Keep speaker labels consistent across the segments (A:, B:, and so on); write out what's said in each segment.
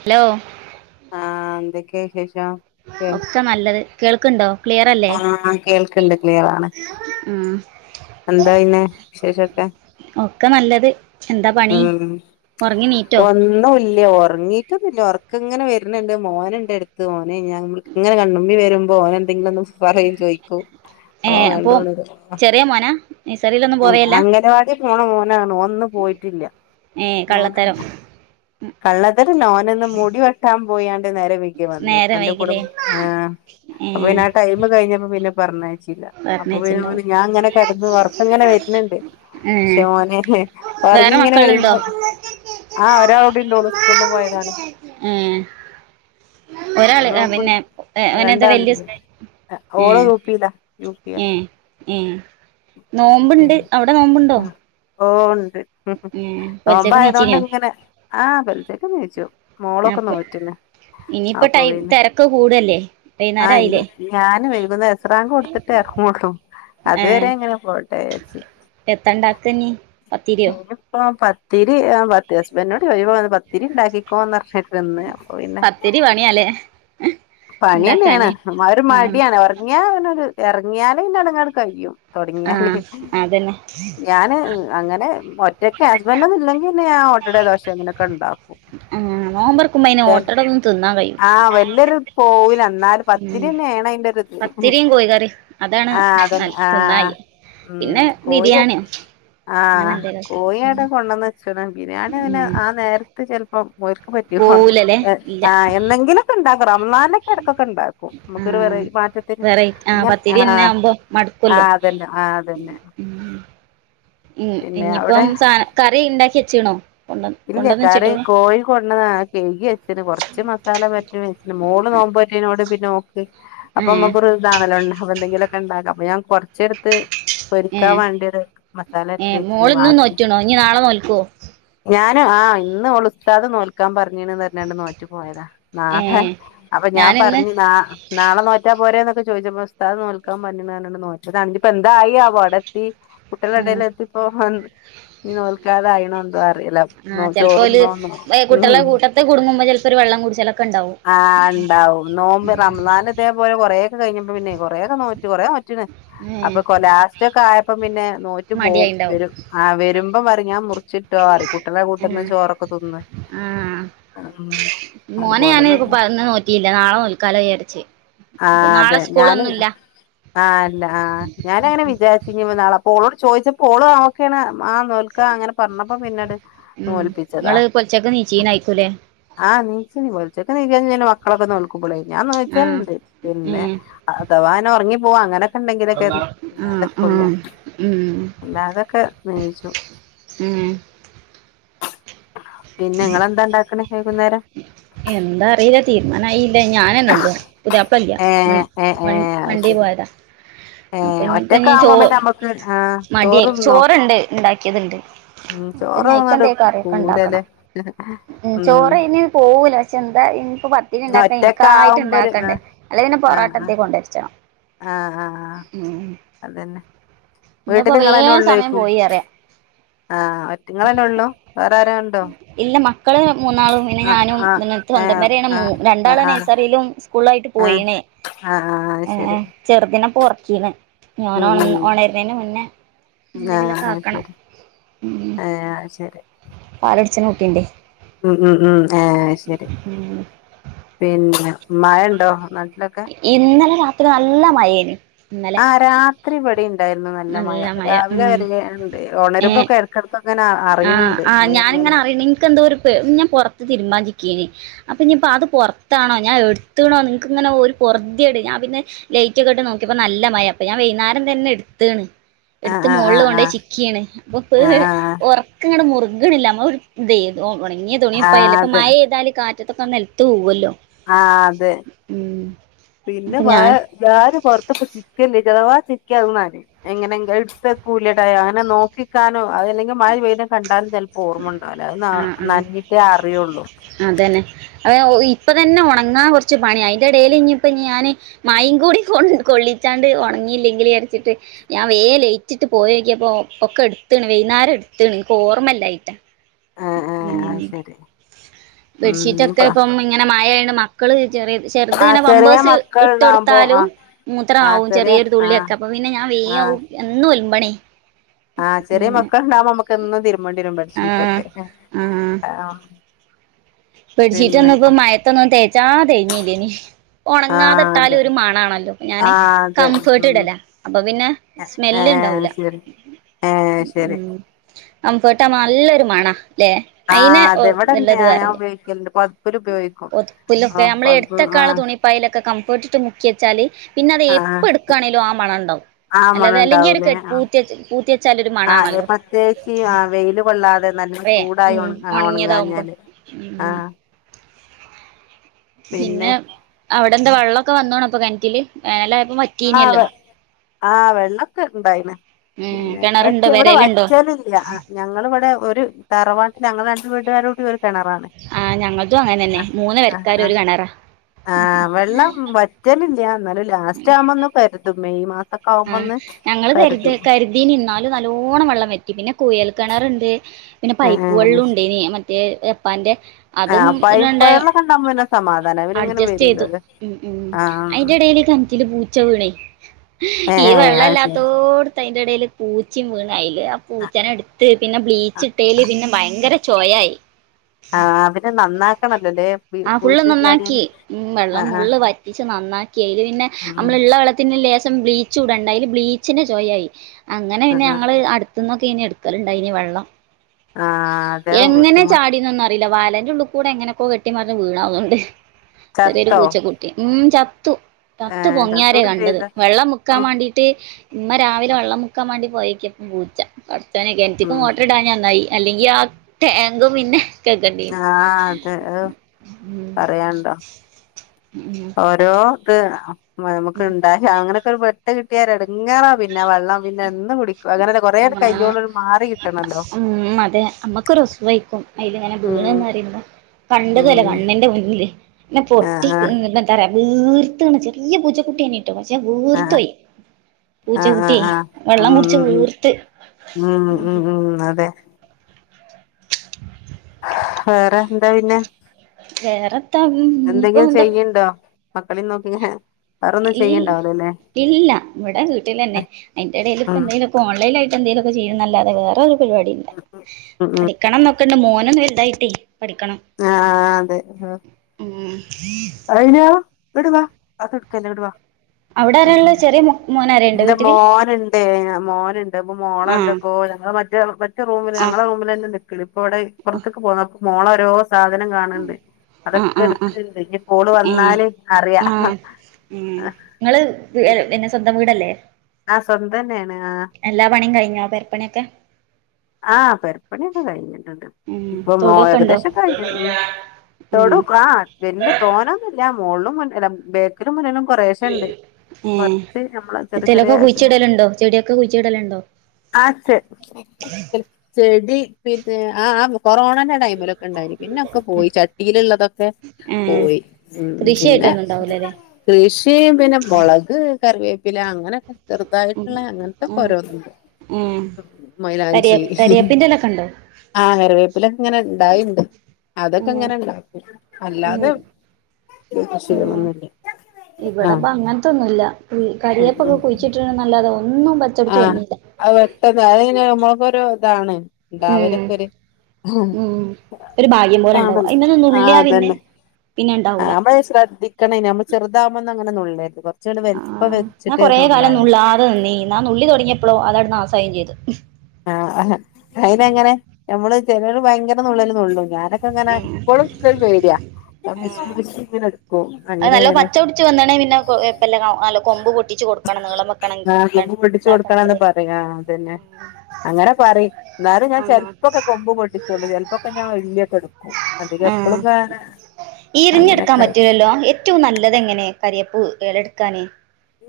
A: Hello
B: ആഹ് എന്തൊക്കെയാ വിശേഷം കേൾ
A: ഒക്കെ നല്ലത്. കേൾക്ക്‌ണ്ടോ? ക്ലിയറല്ലേ?
B: ആഹ് കേൾക്ക്ണ്ട് ക്ലിയറാണ്
A: ഉം
B: എന്താ പിന്നെ വിശേഷൊക്കെ
A: ഒക്കെ നല്ലത് എന്താ പണി
B: ഉം
A: ഉറങ്ങി നീറ്റോ
B: ഒന്നൂല്ല ഒറങ്ങിട്ട് ഇല്ല ഒർക്കങ്ങനെ വരണണ്ട് മോന് ഉണ്ട് അടുത്ത് മോന് ഞാനിങ്ങനെ കണ്ണുമ്പി വരുമ്പോ ഓനെന്തെങ്കിലും ഒന്ന് പറയും ചോയ്ക്കും
A: ഏ
B: അപ്പൊ
A: അപ്പോ
B: വീണ്ടും ഉണരും
A: ചെറിയ മോനാ നഴ്സറിയിലൊന്നും പോവേയല്ല
B: അംഗനവാടി പോണ മോനാണ് ഓന് ഇന്ന് പോയിട്ടില്ല
A: ഏ കള്ളത്തരം
B: കള്ളത്തരം അല്ല ഓന് ഇന്ന് മുടി വെട്ടാൻ പോയി നേരം വൈകിയാ വന്ന
A: നേരെ
B: ഇപ്പന്റെ കൂടെ
A: വൈകിലേ
B: കൂടെ ആഹ്
A: ഏ
B: അപ്പൊ പിന്നെ ആ ടൈം കഴിഞ്ഞപ്പോ പിന്നെ പറഞ്ഞയ ചില്ല അപ്പൊ പിന്നെ ഓന്
A: പറഞ്ഞയച്ചിണ്ടാവും
B: ഞാൻ ഇങ്ങനെ കെടന്ന് ഉറക്കങ്ങനെ വര്ന്ണ്ട്
A: ഏ
B: പക്ഷെ ഓന് ഒറങ്ങി
A: വേറെ
B: ഇങ്ങനെ
A: മക്കളുണ്ടോ
B: വരുമ്പോ ആഹ് ഒരാൾ ണ്ട് ഓള് സ്കൂളിൽ പോയതാണ്
A: ഏ
B: പിന്നെ
A: ഒരാള്
B: നോമ്പ്
A: പിന്നെ ഏഹ് അവനെന്താ വല്യ
B: രണ്ടാളുണ്ട് ഓള്
A: ഉം
B: യു പിയിലാ യു പിയാ
A: ഉം ഉം നോമ്പുണ്ട്
B: പിന്നെ
A: അവിടെ നോമ്പുണ്ടോ
B: ആ ഓ ഉണ്ട്
A: ഏ
B: നോമ്പ്
A: പൊലച്ചക്ക്
B: ആയതോണ്ട്
A: നീച്ചിനിയോ
B: ഇങ്ങനെ പെലച്ചക്കൊക്കെ നീച്ചു മോളൊക്കെ
A: അപ്പൊ
B: നോറ്റിണ്
A: ഇനിയിപ്പോ
B: അപ്പൊ
A: ടൈം
B: പിന്നെ
A: തിരക്ക് കൂടല്ലേ വൈന്നേരം
B: ആഹ് ഇനി
A: ആയില്ലേ
B: ഞാൻ വൈകുന്നേരം അസർ ബാങ്ക് കൊടുത്തിട്ടേ ഇറങ്ങ- ങ്ങുള്ളൂ
A: ഏ
B: അതുവരെ ഇങ്ങനെ പോട്ടെ വെച്ച്
A: എത്തണ്ടാക്ക ഇനി പത്തിരിയോ
B: ഇനിപ്പൊ പത്തിരി ആഹ് പത്തി ഹസ്ബന്റിനോട് പോയിച്ചപ്പോ പത്തിരി ഇണ്ടാക്കിക്കോ എന്ന് പറഞ്ഞു [unintelligible] അപ്പൊ പിന്നെ
A: പത്തിരി പണിയാലേ
B: പണിയന്നെയാണ്
A: ഉണ്ടാക്കാന്
B: ആ ഒരു മടിയാണ് ഉറങ്ങിയ ഇറങ്ങിയാല് പിന്നെങ്ങട് കയ്യും
A: ആ
B: തുടങ്ങിയാല്
A: അതന്നെ
B: ഞാന് അങ്ങനെ ഒറ്റക്ക്‌ ഹസ്‌ബന്റ് ഒന്നും ഇല്ലെങ്കിൽ പിന്നെ ഞാൻ ഓട്ടട ദോശം അങ്ങനൊക്കെ ഉണ്ടാക്കും
A: ആ നോമ്പൊറക്കുമ്പോ അന് ഓട്ടട ഒന്നും തിന്നാൻ കയ്യൂല
B: എന്നല് പത്തിരി തന്നെയ ആണ അയിന്റെ ഒ ഒരു ഇത്
A: പത്തിരിയും കോഴിക്കറിയും അതാണ്
B: ആ അതന്നെ ആ
A: തിന്നായി
B: ഉം
A: പിന്നെ
B: കോഴി
A: ബിരിയാണിയോ അങ്ങനെ
B: ആഹ്
A: എന്തേലുമൊക്കെ
B: കോഴിയിടാ കൊണ്ടന്ന വച്ചോന ബിരിയാണി അങ്ങനെ
A: ഉം
B: ആ നേരത്തെ ചെലപ്പം ഓല്ക് പറ്റി ഓൺ
A: പോവൂലല്ലേ ഇല്ല
B: ആ എന്തെങ്കിലൊക്കെ ഉണ്ടാക റമളാൻ ക്കിടക്കൊക്കെ ഇണ്ടാക്കും
A: ആ
B: മ്മക്കൊരു വെറൈറ്റി മാറ്റത്തിന്
A: വെറൈ
B: ഇങ്ങ ആ
A: പത്തിരി തന്നെ ആവുമ്പോ
B: ആ
A: മടുക്കുല്ലോ
B: അതന്നെ ആ അതന്നെ ആ
A: ഉം ഉം ഇനിയിപ്പം സ കറി ഇണ്ടാക്കി വെച്ചീണോ കൊണ്ട
B: ഇല്ല
A: കൊണ്ടന്ന്
B: കറി
A: വെച്ചിട്ടോളൂ
B: കോഴി കൊണ്ടന്ന കിഴുകി വച്ചന് കൊറച്ച് മസാല പെരട്ടി വെച്ചന് മോള് നോമ്പ ഉപ്പാക്കിനോട് പിന്നോ അപ്പൊ
A: ഏഹ്
B: നമുക്കൊരു ഇതാണല്ലോ ഉണ്ട അപ്പൊ എന്തെങ്കിലുമൊക്കെ ഉണ്ടാക്കാം അപ്പൊ ഞാൻ കൊറച്ചെടുത്ത് പൊരിക്കാൻ
A: ഏഹ്
B: വേണ്ടിയത് മസാല
A: ഏഹ്
B: തേച്ചെന്ന്
A: മോളിന്നും
B: ബാക്കി
A: നോറ്റ്ണോ ഇനി നാളെ നോൽക്കോ
B: ഞാനും ആഹ് ഇന്ന് ഓളുസ്താത് നോക്കൻ പറഞ്ഞീന്ന് പറഞ്ഞാണ്ട് നോറ്റു പോയതാ നാളെ
A: ഏഹ്
B: അപ്പൊ ഞാൻ
A: ഞാനിന്ന്
B: പറഞ്ഞു ന നാളെ നോറ്റാ പോര പ്പ ചോദിച്ചപ്പം സ്താത് നോൽക്കാൻ പറഞ്ഞതതോണ്ട് നോറ്റത അന്നിട്ടിപ്പാ എന്തായി ആവോ അവിടെത്തി
A: ഉം
B: കുട്ടളടൽ എത്തിപ്പോ നീ നോൽക്കാതെ ആയിണന്ത
A: ആ ചെലപ്പോല് കുട്ടളെ
B: ഉം
A: കൂട്ടത്തെ കുടുങ്ങുമ്പോ ചെപ്പോ ഒരു വെള്ളം കൂടിചലോ
B: ആ ഉണ്ടാവും നോമ്പ് റംസാൻ ഇതേപോലെ കൊറെ ഒക്കെ കഴിഞ്ഞ പിന്നെ കൊറെക്കെ നോറ്റി കൊറ
A: ഏഹ്
B: അപ്പൊ ലാസ്റ്റ് ഒക്കെ ആയപ്പോ പിന്നെ നോറ്റു പോവും
A: മടിയായിണ്ടാവും
B: വെരും ആ വെരും അപ്പ പറഞ്ഞ ഞാൻ മു ചുറ്റു
A: ഉം
B: [unintelligible] ചോറൊക്കെ തിന്ന് മ് മ്
A: അനെ ഞാൻ ഇ പറന്ന നോറ്റിയില്ല നാളെ നോൽക്കാലം വിചാരിച്ച ഇപ്പ നാളെ സ്കൂളൊന്നുംല്ല
B: ആല്ല ആ ഞാനങ്ങനെ വിചാരിച്ചിനി നാളെ അപ്പൊ ഓളോട് ചോദിച്ചപ്പോ ഓളും ഒക്കെന്ന് ആഹ് നോൽക്കാ അങ്ങനെ പറഞ്ഞപ്പോ പിന്നോട്
A: ഉം
B: നോല്പ്പിച്ചതാ
A: ഇങ്ങള് പൊലച്ചക്ക് നീച്ചീനായിക്കൂലേ
B: ആ നീച്ചീ പോച്ചോക്കെ [unintelligible] മക്കളൊക്കെ നോൽക്കും ള ഞാന്ന്
A: ആഹ്
B: [unintelligible] പിന്നെ
A: ഏഹ്
B: അതവ നെ ഉറങ്ങി പോവാ അങ്ങനെ ഉണ്ടെങ്കിലൊക്കെ
A: ആഹ്
B: അതൊക്കെ ഉള്ളൂ
A: ആഹ് ഉം
B: അല്ലാ അതൊക്കെ നീയിച്ചു
A: ഉം
B: പിന്നെ നിങ്ങളെന്താ ഇണ്ടാക്കണ വൈകുന്നേരം
A: എന്താ അറിയില്ല തീരുമാനമായില്ല ഞാനന്നെ ഉള്ളൂ പുതിയാപ്ല ഇല്ല
B: ഏ ഏ ഏ
A: വൺ
B: അത്
A: വണ്ടി
B: ശരി
A: പോയ ഫത
B: ഏ
A: അപ്പൊ ഇനിപ്പ ന ചോ
B: ഒറ്റക്കാവുമ്പോ പിന്നെ നമ്മക്ക് ആ
A: മടിയായി
B: ചോറ് തിന്നോ
A: ചോറുണ്ട് ഇണ്ടാക്കിയത്ണ്ട്
B: ഉം
A: അപ്പൊ
B: ചോറ് തിന്നിട്ട്
A: നൈറ്റ്ന്തേലു കറിയൊക്കെ
B: പോവൂലല്ലേ
A: ഉണ്ടാക്കണം ഉം ചോറ് അയിന് പോകൂല പക്ഷെ എന്താ ഇനിപ്പ പത്തിരി ഇണ്ടാക്ക
B: ഒറ്റക്കെ
A: എനക്കായിട്ട്
B: ആവുമ്പോ ഒരു ആ
A: ഉണ്ടാക്കണ്ടെ അല്ലെ പിന്നെ
B: ആ
A: പൊറാട്ടന്തെ കൊണ്ട വെരിച്ചാണം
B: ആ ആ ആ അതന്നെ വീട്ടിൽ
A: ഇന്നിപ്പോ
B: നിങ്ങളെന്നെ
A: വേഗം സമയം
B: ഉള്ളോയിക്കും
A: പോയി അറിയാം
B: ആ ഒറ്റ നിങ്ങന്നെ ഉള്ളൂ വേറെ ആര ട്ടോ
A: ഇല്ല മക്കള് മൂന്നാളും പിന്നെ ഞാനുംന്ന
B: ഏ
A: സ്വന്തം
B: ആ
A: പരെയാണ
B: ആ
A: മ് രണ്ടാള്
B: ആ
A: നഴ്സറിയിലും സ്കൂളായിട്ട്
B: ആ
A: പോയിണ്
B: ആ ആ
A: ഏ
B: ശരി
A: ചെറുദിന ഇപ്പ ഒറക്കീണ് ഞാൻ ഓണ
B: ഉം
A: ഒണരുന്നന് മുന്നേ എന്തെങ്കിലൊക്കെ ആക്കണം
B: ഹ ശെരി
A: പടിച്ചു നോക്കേണ്ട്
B: ഉം ഉം ഉം ആഹ് ശെരി
A: ഉം
B: പിന്ന മയണ്ടോ നാട്ടിലൊക്കെ
A: ഇത്ര നല്ല മയെന്
B: ആ രാത്രി ഇവടെയിണ്ടായിരുന്നു നല്ല മഴ രാവിലെ വരേണ്ട് ഉണരുമ്പൊക്കെ ഇടക്കടുക്ക്
A: ആ ആ ഞാനിങ്ങനെ അറ നിങ്ങൾക്കെന്തൊരു പെ ഞാൻ പുറത്ത് തിരുബാൻ ച്ചി അപ്പൊ ഇ അത് പുറത്താണോ ഞാൻ എടുത്തണോ നിക്ക്ങ്ങനെ ഒരുറട് ഞാ പിന്നെ ലയറ്റ് ഒക്കെട്ട് നോക്കിയപ്പോ നല്ല മഴ അപ്പ ഞാൻ വൈകുന്നേരം തന്നെ എടുത്താണ്
B: ആ
A: എടുത്ത്
B: ആ ആ
A: മോളിൽ
B: ആ
A: കൊണ്ടോയി ചിക്കിയാണ് അപ്പൊ
B: ആ ആ
A: ഇുടെ മുറുകണില്ലമ്മ ഇത ഉണങ്ങിയ
B: ആ
A: തുണിപ്പയല്ല ഇപ്പ
B: അതെ
A: മഴ മെയ്താല് കാ റ്റത്തൊക്കെ നിലത്തു പോകുമല്ലോ
B: ആ അതെ പിന്നെ
A: അപ്പൊ
B: വ
A: ഞാൻ
B: ഞാനും പൊറത്തപ്പ ചിക്കല്ലേ ചലവാ എങ്ങനെ ഇടുത്ത് കൂലട അങ്ങനെ നോക്കിക്ക അതല്ലെങ്കിൽ മഴ വെയിലം കണ്ടാലും ചിലപ്പോ ഓർമ്മണ്ടാവല്ല അത്
A: ആഹ് ആഹ്
B: നനഞ്ഞിട്ടേ അറിയുള്ളൂ
A: അതേ ഇപ്പ തന്നെ ഉണങ്ങാൻ കുറച്ചു പണിയ അതിന്റെ ഇടയിൽ ഇനി ഇപ്പ ഞാന് മഴയും കൂടി കൊ കൊള്ളി ച്ചാണ്ട് ഉണങ്ങിയില്ലെങ്കിലിൽ വിചാരിച്ചിട്ട് ഞാൻ വേഗം ലൈറ്റിട്ട് പോയോക്കിയപ്പോ ഒക്കെ എടു ഇന്നര എടുത്തണ്നിക്ക് ഓർമ്മല്ലാഞ്ഞിട്ടാ
B: ആ ആ അത് ശരി ഉം
A: ബെഡ്ഷീറ്റ് ഒക്കെ
B: ഇപ്പ
A: ഇപ്പം ഇങ്ങനെ മഴയായോണ്ട് മക്കള് ചെറിയ ചെറുത്
B: ആ
A: ഇങ്ങനെ
B: ചെറിയ
A: പമ്പേഴ്സ് ഇട്ട്
B: മക്കൾണ്ടാവുമ്പോ ആ
A: കൊടുത്താലും മൂത്രമാ
B: ആ
A: ആവും
B: ചെറിയ
A: ചെറിയൊരു
B: ആ
A: തുള്ളിയൊക്കെ അപ്പ പിന്നെ ഞാൻ
B: ആ
A: എന്നും ഒലമ്പണേ
B: ആ ചെറിയ മക്കളുണ്ടാവുമ്പോ നമുക്ക് എന്നും തിരുമേണ്ടി വരും ബെഡ്
A: ആ
B: ഷീറ്റൊക്കെ ആ
A: ബെഡ് ശീറ്റൊക്കെ
B: പിന്നെ
A: ഒന്നും ഇപ്പ മഴത്തൊന്നും തേച്ചാ തേഞ്ഞല്ലേനി
B: ആ
A: ഉണങ്ങാതിട്ടാല്
B: അതെ
A: ഒരു മണാണല്ലോ ഞാന്
B: ആ അതെ
A: കംഫേർട്ട്
B: ഉം
A: ഇടല അപ്പൊ പിന്നെ
B: ഏ
A: സ്മെല് ഇണ്ടാമൂല
B: ശരി ഏ ശരി
A: കംഫോർട്ട് ആ നല്ലൊരു മണ അല്ലെ അയിന്
B: ആഹ് അതെ ഇവിടെണ്ട്
A: നല്ലത്
B: ആ ഞാൻ
A: വേറല്ലേ
B: ഉപയോഗിക്കലുണ്ട് പൊതപ്പില് ഉപയോഗിക്കും ആഹ്
A: നമ്മള്
B: പൊതപ്പ്
A: എടുത്ത് വെക്കാനുള്ള
B: ആഹ്
A: തുണിപ്പായലൊക്കെ കംഫോർട്ട് ഇട്ട് മുക്കി വെച്ചാല് പിന്നെ അത്
B: ആഹ്
A: എപ്പ എടുക്കുകയാണെങ്കലും ആ മണം ഉണ്ടാവും
B: ആഹ്
A: അല്ലാതെ അല്ലെങ്കി ഒരു
B: മണണ്ടാവൂലേ ആഹ്
A: പൂത്തി പൂത്തി വെച്ചാൽ ഒരു മണം
B: ആഹ്
A: ആണല്ലോ
B: പ്രത്യേകിച്ച് ആഹ് വെയില് കൊള്ളാതെ നല്ല
A: വേ
B: ചൂടായി
A: ഉം
B: ഒണ
A: ഉണങ്ങിയതാവുമ്പോ
B: ഒണങ്ങാഞ്ഞാല്
A: ഉം
B: ആഹ്
A: പിന്നെ അവിടെ എന്താ വെള്ളമൊക്കെ വന്നോണ അപ്പൊ കെണറ്റില് വേനലായപ്പോ വറ്റീനല്ലോ
B: ആഹ് ആഹ് വെള്ളമൊക്കെ ഇണ്ടായിന്
A: ഉം
B: പിന്നെ വച്ച
A: കിണറുണ്ടോ
B: ഇവിടെ
A: പെരേലുണ്ടോ
B: വച്ചലില്ല ഞങ്ങിവിടെ ഒരു തറവാട്ട ഞങ്ങള് ന വീട്ട്കാര്
A: ആഹ് ഞങ്ങതും അങ്ങനെ തന്നെ മൂന്ന്
B: ആഹ്
A: പരക്കാാരും ഒരു
B: ആഹ്
A: കിണറാ
B: ആഹ് വെള്ളം വറ്റലില്ല എന്നാലും ഒര് മെയ് മാസ
A: ആ ഞങ്ങള് കരു കരുതി നി ന്നാലും നല്ലോണം വെള്ളം വറ്റി പിന്നെ കുൽ കിണർുണ്ട് പിന്നെ പൈപ്പ്
B: ഏഹ്
A: വെള്ളം ഉണ്ട് ജപ്പാൻ്റെ അതും
B: ആഹ് പൈൻ
A: രണ്ട
B: പഴങ്ങളൊക്കെ ഉണ്ടാവുമ്പോ പിന്നെ സമാധാനം അവരിങ്ങനെ
A: അഡ്ജസ്റ്റ്
B: വരുല്ലോ
A: ചെയ്തു ഉ ഉ
B: ആഹ്
A: അതിന്റെ കനക്കില് പൂച്ച വീണെ ഈ
B: ഏഹ് ഏഹ് അത് ശരി
A: വെള്ളംമല്ലാത്തോടത്ത് അതിന്റെ ഇടയിൽ പൂച്ചും വീണ് ല് ആ
B: ആഹ്
A: പൂച്ചനെ എടുത്ത് പിന്നെ ബ്ലീച്ച്
B: ആഹ്
A: ഇട്ടേല് പിന്നെ ഭയങ്കര ചോയായി
B: ആഹ് അവര് നന്നാക്കണല്ലോല്ലേ
A: ആ ഫുള്ള്
B: പൂച്ച
A: നന്നാക്കി
B: ചാടിയാല്
A: വെള്ളം
B: ആഹ് ആഹ്
A: മുള്ള് വറ്റിച്ച് നന്നാക്കി ക്കി അയ്ല് പിന്നെ
B: ഉം
A: നമ്മള് ഉള്ള വെള്ളത്തി ലേസം ബ്ലീച്ച് ഇടണ്ടെ അയ്ല് ബ്ലീച്ചിന്റെ ചോയായി അങ്ങനെ പിന്നെ
B: ആഹ് ആഹ്
A: ഞങ്ങള് അടുത്തന്നൊക്കെ ഇനി ഇട്ക്കലുണ്ടയ്നെ വെള്ളം
B: ആഹ് അതെ
A: എങ്ങനെ
B: ബുദ്ധിമുട്ട്
A: ചാടിന്നൊന്നറി വാലന്റെറെ ഉള്ള്കൂടെ എങ്ങനെൊക്കോ കെട്ടിമാറിഞ്ഞ് വീണാന്ന്ണ്ട് ചെറിയരു
B: ചത്തോ
A: പൂച്ചക്കുട്ടി ഉം ച ത്ത്
B: ഏഹ്
A: പൊങ്ങയാരെ
B: ചത്തൂടും
A: കണ്ടത്
B: ചെയ്ത്
A: വെള്ളം മുക്കാൻ
B: ഉം
A: മാണ്ടീട്ട് ഇമ്മ രാവിലെ വെള്ളം മുക്കാൻ വേണ്ടി പോയേക്കപ്പ പൂച്ച ചോനെ കെൻറ്റ്ക്ക് മോട്ടർ ഇടാഞ്ഞ നന്നായി അല്ലെങ്കി ആ ടേങ്കും പിന്നെ കേക്കണ്ടീനി
B: ആഹ് അതെ അഹ്
A: ഉം
B: പറയണ്ടോ ഓരോ ഇത് നമുക്ക് ഉണ്ടായി അങ്ങനെ വെട്ട് കിട്ടിയാ എര്ടെങ്ങാറാ പിന്നെ ആ വെള്ളം പിന്നെ എന്ന് കുടിക്ക കൊറേ കയ്യോളും മാറി
A: മ്മ് അതെ അമ്മക്കൊരൊസ് വേക്കും അയ്ൽ ങ്ങനെ വീണ്ന്ന്
B: ഉം
A: പറിമ്പോ കണ്ടതല്ലേ
B: ഉം
A: കണ്ണിന്റെ മുന്നില് ന്നെ പൊട്ടി
B: ആഹ് ആഹ്
A: എന്താ പറയ വീർത്ത് ചെറിയ പൂച്ചക്കുട്ടി ഏനി പക്ഷെ
B: ആഹ്
A: വീർത്തോയി പൂച്ചകുട്ടേ വെള്ളം കുടിച്ച് വീർ
B: മ്മ് മ്മ് മ് അതെ വേറെ ന്താ പിന്നെ
A: വേറെത്താ ഇനിയിപ്പോ
B: എന്തെങ്കിലും
A: എന്താ
B: ചെയ്യ്ണ്ടോ മക്കളിം നോക്കിങ്ങനെ
A: ഈ ഇല്ല വടെ വീട്ടിലന്നെ അയ്ൻ്റെടേൽ
B: ഉം
A: ഇപ്പന്തേലൊക്കെ ഓൺലൈൻ ആയി എന്തേലൊക്കെ ചെയ്യുന്നല്ലാതെ വേറെ ഒരു പരിപാടില്ല
B: ഉം ഉം
A: പഠിക്കണംന്നൊക്കെണ്ട് മോനൊന്ന് വല്തായിട്ടേ പഠിക്കണം
B: ആ അതെ
A: ഉം
B: റിനോ ങ്ങട്ട് വാ അതൊന്നുട്ക്കല്ലേ ങ്ങട്ട് വാ
A: അവിടാരാള്ളേ ചെറേ മോ മോനാരേണ്ടോ
B: ന്റെ
A: വീട്ടില്
B: മോനുണ്ട് മോനുണ്ട് അപ്പോ മോളെ
A: ആഹ്
B: ന്തോക്കോ ഞങ്ങള് മറ്റേ മറ്റേ റൂമില്
A: ആഹ്
B: ഞങ്ങള റൂമിലന്നെ നിക്കൽ പ്പോ ഇപ്പൊറ്ത്തേക്ക് പോന്നപ്പോ മോളെ ഓരോ സാധനം കാണ്ണ്ട്
A: ആഹ് ആഹ് ആഹ്
B: അതൊക്കെട്ക്ക്ണ്ട് ഇഞ്ഞിപ്പോ ഓള് വന്നാൽ അറിയാം
A: എം ങ്ങള് പിന്നെ സ്വന്തം വീടല്ലേ
B: ആഹ് സ്വന്തന്നേണ് ആഹ്
A: പെരപ്പണണ്യൊക്കെ
B: ആഹ് പെരിപ്പണ്യൊക്കെ കഴിഞ്ഞ്ട്ടുണ്ട്
A: ഉം
B: ഇപ്പം
A: തൊടുവൊക്കെ ഉണ്ടോ
B: ഏകദേശം കഴിഞ്ഞ്ണ്
A: ഉം
B: തൊടുക്കെ ആ വെല്ല്യ തോനൊന്നുല്ല മോള്ലും മുന്നി അല്ല ബേക്കിലും മുന്നിലും കൊറേശെണ്ട്
A: ഏഹ്
B: കൊറ്ച്ച് നമ്മള ചെറ്യേ
A: എന്തേലൊക്കെ
B: ചെറ്യേ
A: കുഴിച്ചിടലുണ്ടോ ചെടിയൊക്കെ കുഴിച്ചിടലുണ്ടോ
B: ആ ചെടി പിന്നെ ആ ആ കൊറോണന്റെ ടൈമിലൊ ഉണ്ടായിനി പിന്നൊക്കെ പോയി ചട്ടീലുള്ളതൊക്കെ
A: ഏഹ്
B: പോയി മ് പിന്നെ
A: കൃഷിയായിട്ടൊന്നും ഉണ്ടാവൂലല്ലേ
B: കൃഷിയും പിന്നെ മൊളക് കറിവേപ്പില അങ്ങനൊക്കെ
A: ഉം
B: ചെറുതായിട്ടുള്ള അങ്ങത്തൊക്കെ
A: ഉം
B: ഓരോന്ന്ണ്ട് മായ്ലാ
A: കര്യേപ്പിലൻ്റെലൊക്കെണ്ടോ
B: ആഹ് കറിവേപ്പിലൊക്കെങ്ങനെ ണ്ടാവ്ണ്ട്
A: ഉം
B: അതൊക്കെങ്ങനെ ണ്ടാക്കും
A: ഉം
B: അല്ലാതെ [unintelligible] ആഹ്
A: ഇവിടെപ്പം അങ്ങന് ത്തൊന്നും ഇല്ല കരിയേപ്പൊക്കെ കുഴിച്ചിട്ട്ണ്ന്നെല്ലാതെ
B: ആഹ അത് പെട്ടെന്ന് അ നമ്മക്കൊരു ഇതാണ്
A: ഉം
B: ഉണ്ടാവലൊക്കെ ഒരു
A: ഉം ഒരു ഭാഗ്യം പോലെ ഉണ്ടാവും
B: കാണല്ലേ
A: അയ്മന്ന്
B: ആഹ
A: നുള്ളിയാ പിന്നെ
B: അതന്നെ
A: പിന്നെ
B: ആ
A: ഉണ്ടാവൂല
B: മ്മള് ശ്രദ്ധിക്കണേ നമ്മൾ ചെറുതാവുമ്പൊന്നും അങ്ങനെ നുള്ളര്ത് കൊ
A: ആ ഞാൻ കുറെ കാലം നുള്ളാതെ നിന്നീനി ന്നാ ന്നുള്ളി തൊട്ങ്യപ്പോളോ അതാട് നാസായിം ചെയ്ത്
B: ആഹഹ
A: ഉം
B: അയ്നെങ്ങനെ നമ്മള് ചെലോര് ഭയങ്കര ന്നുള്ളല് ന്നുളളും ഞാൻ എട്കോക്കെങ്ങനെ
A: ഉം
B: എപ്പോഴും ന്ക്കൊരു പേട്യോ
A: ആഹ്
B: [unintelligible]
A: അത് നല്ലോം പച്ച പിട്ച്ച് വന്ന്ണേൽ പിന്നെ കൊഴ്പ്പല്ല കൊമ്പ് പൊട്ടിച്ച് കൊടുക്കണം നീളം വെക്കാണെങ്കിൽ
B: ട്ടിച്ച് കൊടുക്കണംന്ന് പറയ ആഅതന്നെ അങ്ങനെ പറിം ന്നാലും ഞാൻ
A: ആണോ
B: ചെല്പ്പൊക്കെ കൊമ്പ് പൊട്ടിച്ചൊള്ളൂ ചെല്പ്പൊക്കെ ഞാൻ ഇല്ല്യൊക്കെ എടുക്കും അ എപ്പൊളും ങ്ങനെ
A: ഇര്ഞ്ഞ്ട്ക്കാൻ പറ്റൂലല്ലോ എറ്റവും നല്ലത് എങ്ങനെ കര്യേപ്പ് എലെട്ക്കാന്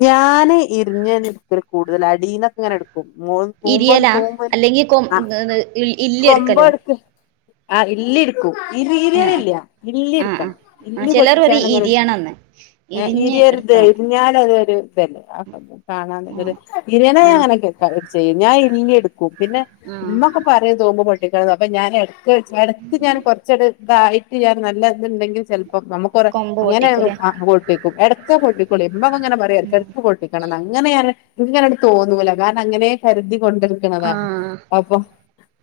B: ഞാന് ഇരിഞ്ഞേനിട്ക്കൽ കൂടുതൽ അടീന്നൊക്കെങ്ങനെ എടുക്ക മോ തൂമ്പോന്ന്
A: ഇരിയലാ
B: തൂമ്പന്
A: അല്ലെങ്കിൽ കൊ
B: ആ
A: ഇല്ലി എടുക്കലോ
B: കൊമ്പടുക്ക് ആ ഇല്ലിട്ക്കു. ഇരി
A: ആഹ്
B: ഇര്യലില്ല ഇല്ലി
A: ആഹ് ആഹ്
B: ട്ക്കണം
A: ആഹ്
B: ഇല്ലി
A: ചിലർ പറയും
B: പൊട്ടിച്ചാണ്ടങ്ങനെ എടുത്ത
A: ഇരിയണംന്ന് ഇരിഞ്ഞ്
B: ഇര്യര്ത്
A: എടുക്കണം
B: ഇര്ഞ്ഞാൽ [unintelligible]
A: ആഹ് ആഹ്
B: ചെയ്യുംം ഞാൻ ഇല്ലിട്ക്കും പിന്നെ
A: ആഹ്
B: ഇമ്മൊക്കെ പറ്യ തൂമ്പ് അപ്പോ ഞാൻ എടക്ക് എടക്ക് ഞാൻ കൊറ്ച്ചട് തായിട്ട് ഞാൻ നല്ലണ്ടെങ്കിൽ ചെൽ അപ്പ നമുക്കൊറ
A: കൊമ്പ് പൊട്ടിക്കൂലേ
B: അങ്ങനെട്ടേക്കും ഇടക്ക് പൊട്ടിക്കും ഇമ്മ അങ്ങനെ പറയാ ഇടക്ക് ഇടക്ക് പൊട്ടിക്കണംന്ന് അങ്ങനെ ഞാന് എനിക്ക് അങ്ങനെ തോന്നൂല്ല അങ്ങനെ കരുതി കൊണ്ടിരിക്കുന്നതാണ്
A: ആഹ്
B: അപ്പൊ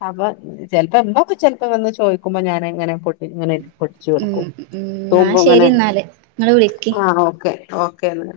B: അപ്പൊ ചിലപ്പോ എ ചിലപ്പോ വന്ന് ചോദിക്കുമ്പോ ഞാന് എങ്ങനെ ഇങ്ങനെ പൊടിച്ചു
A: ഉം
B: കൊർക്കും
A: ഉം എന്നാ
B: തോപോ അങ്ങനെ
A: ശരി എന്നാല് നിങ്ങള് വിളിക്ക്
B: ആ ഓക്കെ ഓക്കെന്ന